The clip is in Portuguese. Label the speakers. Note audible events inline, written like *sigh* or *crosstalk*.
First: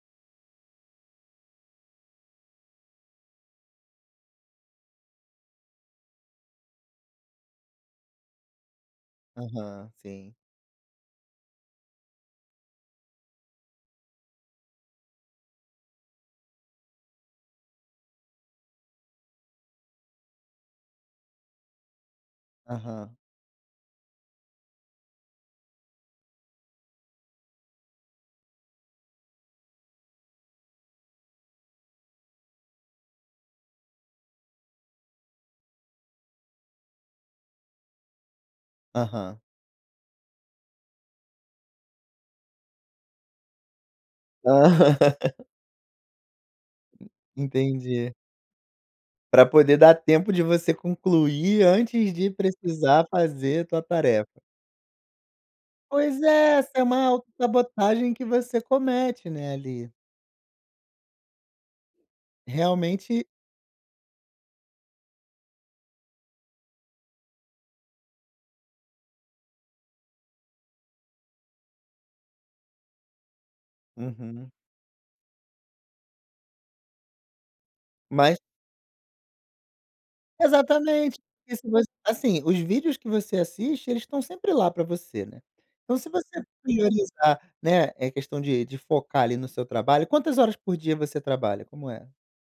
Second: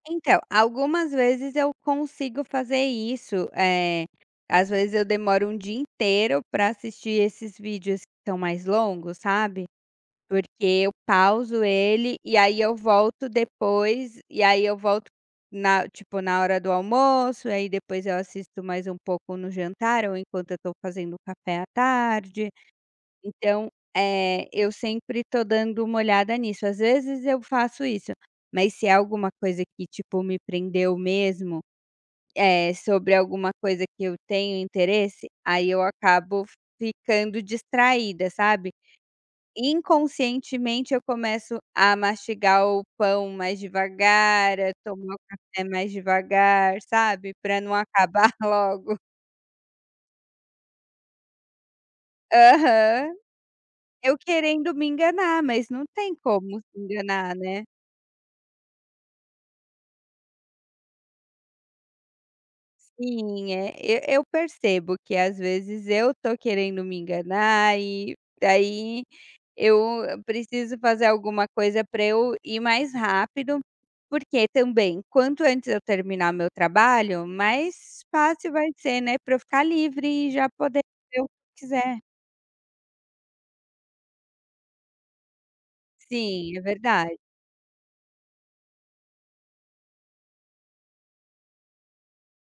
Speaker 1: Então, algumas vezes eu consigo fazer isso, eh, às vezes, eu demoro 1 dia inteiro pra assistir esses vídeos que estão mais longos, sabe.
Speaker 2: Aham, sim.
Speaker 1: Porque eu pauso ele e aí eu volto depois e aí eu volto na tipo, na hora do almoço e aí depois eu assisto mais um pouco no jantar ou enquanto eu tô fazendo o café à tarde,
Speaker 2: Aham.
Speaker 1: então, eh, eu sempre estou dando uma olhada nisso. Às vezes, eu faço isso, mas se é alguma coisa que tipo, me prendeu mesmo, eh, sobre alguma coisa que eu tenho interesse aí eu acabo ficando distraída, sabe?
Speaker 2: Aham.
Speaker 1: Inconscientemente eu começo a mastigar o pão mais devagar, a tomar o
Speaker 2: *laughs*
Speaker 1: café mais devagar, sabe, para não
Speaker 2: Entendi.
Speaker 1: acabar logo.
Speaker 2: Pra poder dar tempo de você concluir antes de precisar
Speaker 1: Aham.
Speaker 2: fazer a tua
Speaker 1: Eu
Speaker 2: tarefa.
Speaker 1: querendo me enganar, mas não tem
Speaker 2: Pois é,
Speaker 1: como
Speaker 2: essa
Speaker 1: se
Speaker 2: é uma
Speaker 1: enganar, né.
Speaker 2: autossabotagem que você comete, né, ali. Realmente
Speaker 1: Sim. É, e eu percebo que, às vezes, eu tô querendo me enganar e daí eu preciso fazer alguma coisa para eu ir mais rápido, porque
Speaker 2: Uhum.
Speaker 1: também quanto antes eu terminar meu trabalho mais
Speaker 2: Mas
Speaker 1: fácil vai ser, né, para eu ficar livre e já poder
Speaker 2: Exatamente,
Speaker 1: ver o
Speaker 2: porque
Speaker 1: que
Speaker 2: se você
Speaker 1: quiser.
Speaker 2: assim, os vídeos que você assiste eles estão sempre lá para você, né, então se você
Speaker 1: Sim, é verdade.
Speaker 2: priorizar né, é questão de de focar ali no seu trabalho quantas horas por dia você trabalha, como é?